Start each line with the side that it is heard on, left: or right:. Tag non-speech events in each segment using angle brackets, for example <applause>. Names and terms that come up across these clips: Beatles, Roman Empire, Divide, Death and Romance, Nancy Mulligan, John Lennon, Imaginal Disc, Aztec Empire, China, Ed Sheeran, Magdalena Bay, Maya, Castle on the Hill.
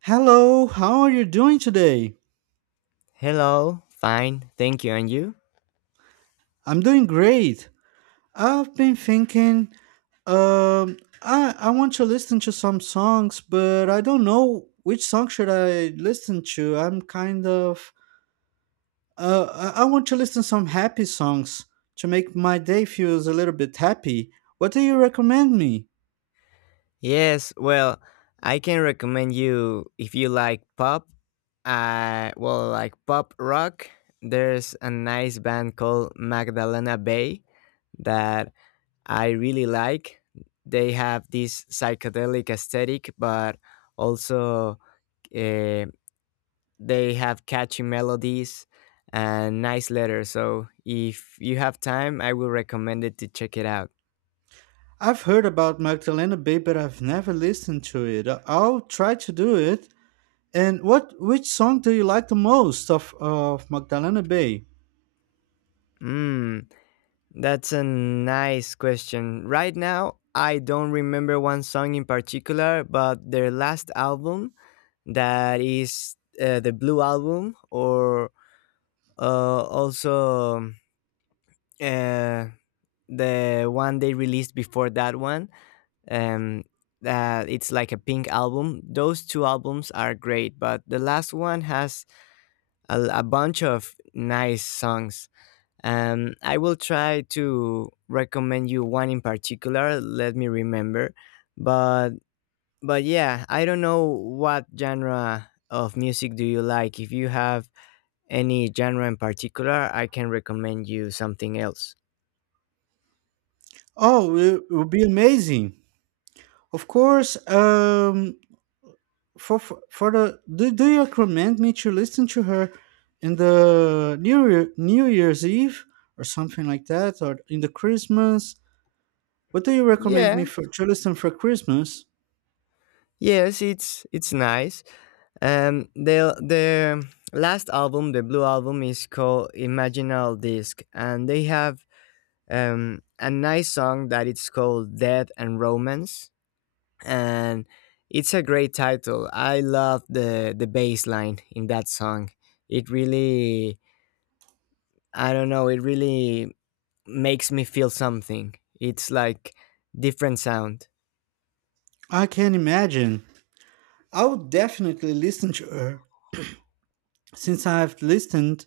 right: Hello, how are you doing today?
left: Hello, fine, thank you. And you?
right: I'm doing great. I've been thinking, I want to listen to some songs, but I don't know which song should I listen to. I'm kind of, I want to listen some happy songs to make my day feels a little bit happy. What do you recommend me?
left: Yes, well, I can recommend you if you like pop, well, like pop rock. There's a nice band called Magdalena Bay that I really like. They have this psychedelic aesthetic, but also, uh, they have catchy melodies and nice letters. So if you have time, I will recommend it to check it out.
right: I've heard about Magdalena Bay, but I've never listened to it. I'll try to do it. And which song do you like the most of Magdalena Bay?
left: Hmm. That's a nice question. Right now, I don't remember one song in particular, but their last album, that is, the Blue Album, or also uh, the one they released before that one, um, that it's like a pink album. Those two albums are great, but the last one has a bunch of nice songs. I will try to recommend you one in particular. Let me remember, but but yeah, I don't know what genre of music do you like. If you have any genre in particular, I can recommend you something else.
right: Oh, it would be amazing. Of course. Do you recommend me to listen to her in the New Year's Eve or something like that, or in the Christmas? What do you recommend
left: Yeah,
right: me for to listen for Christmas?
left: yes, it's nice. The last album, the blue album, is called Imaginal Disc, and they have a nice song that it's called Death and Romance, and it's a great title. I love the bass line in that song. It really, I don't know, it really makes me feel something. It's like different sound.
right: I can imagine. I would definitely listen to her since I've listened.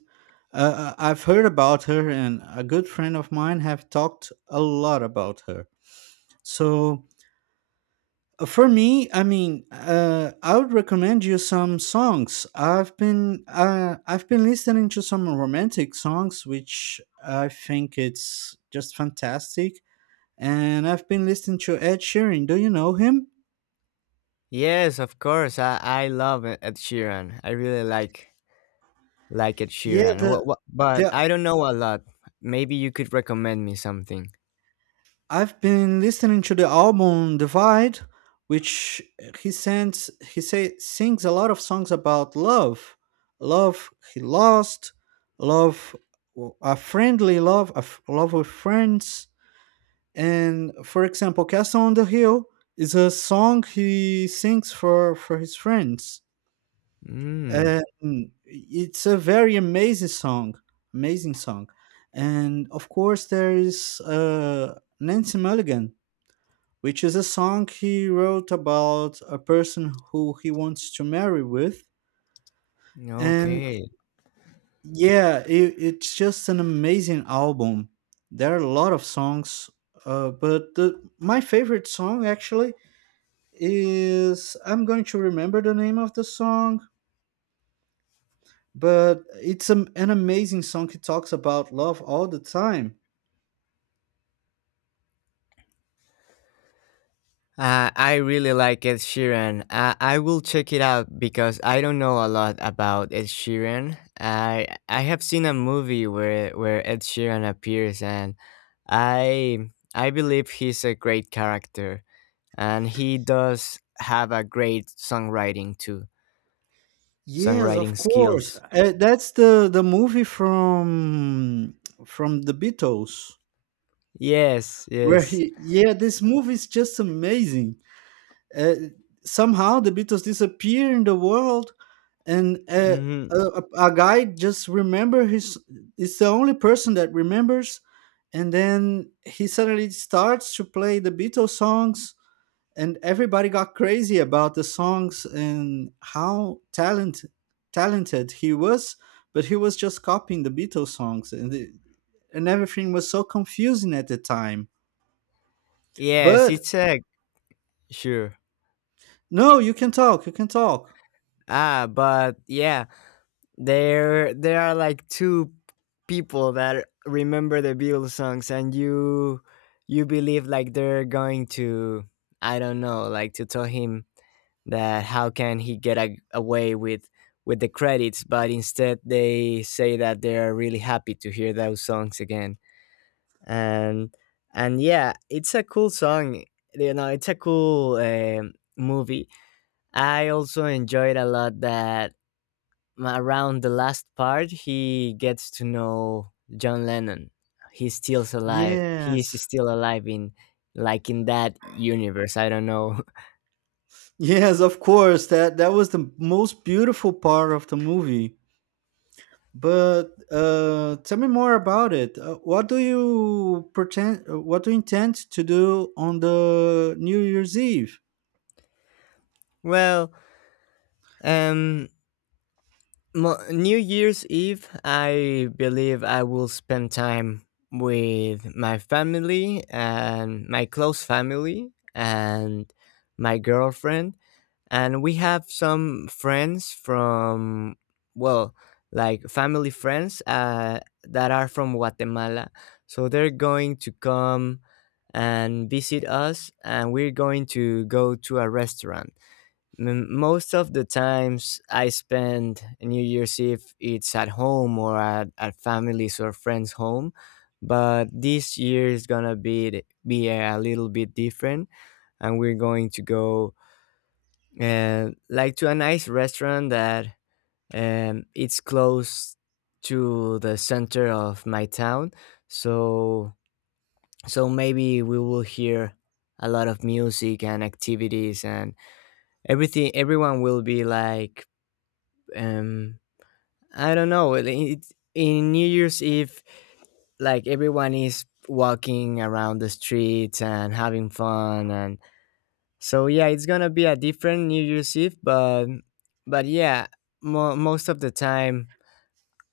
right: I've heard about her, and a good friend of mine have talked a lot about her. So for me, I would recommend you some songs. I've been listening to some romantic songs, which I think it's just fantastic. And I've been listening to Ed Sheeran. Do you know him?
left: Yes, of course. I love Ed Sheeran. I really like Ed
right: Yeah,
left: Sheeran.
right: the
left: But
right: the
left: I don't know a lot. Maybe you could recommend me something.
right: I've been listening to the album Divide, which he sends he say sings a lot of songs about love, love he lost, love a friendly love, love with friends, and for example, Castle on the Hill is a song he sings for his friends,
left: Mm,
right: and it's a very amazing song, and of course there is Nancy Mulligan, which is a song he wrote about a person who he wants to marry with. And
left: okay.
right: yeah, it's just an amazing album. There are a lot of songs, but my favorite song actually is I'm going to remember the name of the song, but it's an amazing song. He talks about love all the time.
left: I really like Ed Sheeran. I will check it out because I don't know a lot about Ed Sheeran. I have seen a movie where Ed Sheeran appears, and I believe he's a great character, and he does have a great
right: Yes,
left: songwriting
right: of course.
left: skills.
right: That's the movie from the Beatles.
left: Yes,
right: Where
left: yes,
right: he, yeah, this movie is just amazing. Uh, somehow the Beatles disappear in the world, and
left: hmm
right: a guy just remember his. It's the only person that remembers, and then he suddenly starts to play the Beatles songs, and everybody got crazy about the songs and how talented he was, but he was just copying the Beatles songs, and everything was so confusing at the time.
left: yes.
right: But
left: It's a sure.
right: no, you can talk. You can talk.
left: But yeah, there are like two people that remember the Beatles songs, and you believe like they're going to, I don't know, like to tell him that how can he get away with the credits, but instead they say that they are really happy to hear those songs again. And and yeah, it's a cool song. You know, it's a cool movie. I also enjoyed a lot that around the last part, he gets to know John Lennon. He's still alive. He is
right: Yes.
left: still alive in like in that universe. I don't know. <laughs>
right: Yes, of course. That was the most beautiful part of the movie. But tell me more about it. What do you pretend? What do you intend to do on the New Year's Eve?
left: Well, um, New Year's Eve, I believe I will spend time with my family and my close family and my girlfriend, and we have some friends from, well, like family friends, that are from Guatemala, so they're going to come and visit us, and we're going to go to a restaurant. Most of the times I spend New Year's Eve it's at home or at families or friends home, but this year is gonna be a little bit different, and we're going to go, and like, to a nice restaurant that, it's close to the center of my town. So so maybe we will hear a lot of music and activities, and everything, everyone will be like, um I don't know, in New Year's Eve like everyone is walking around the streets and having fun. And so yeah, it's gonna be a different New Year's Eve, but yeah, most of the time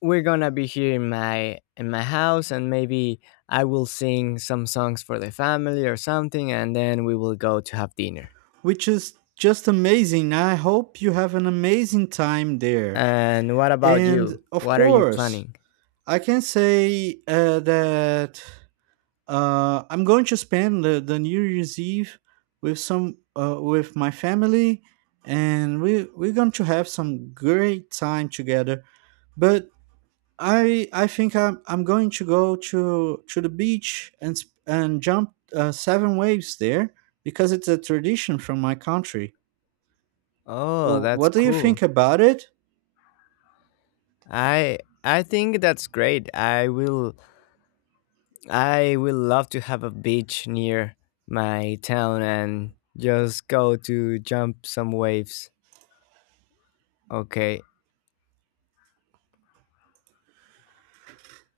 left: we're gonna be here in my house, and maybe I will sing some songs for the family or something, and then we will go to have dinner.
right: Which is just amazing. I hope you have an amazing time there.
left: And what about
right: And
left: you?
right: of
left: What are you
right: course,
left: planning?
right: I can say that I'm going to spend the New Year's Eve with some with my family, and we're going to have some great time together. But I think I'm going to go to the beach and jump 7 waves there because it's a tradition from my country.
left: Oh,
right: W-
left: that's
right: What do you
left: cool.
right: think about it?
left: I I think that's great. I will love to have a beach near my town and just go to jump some waves. Okay,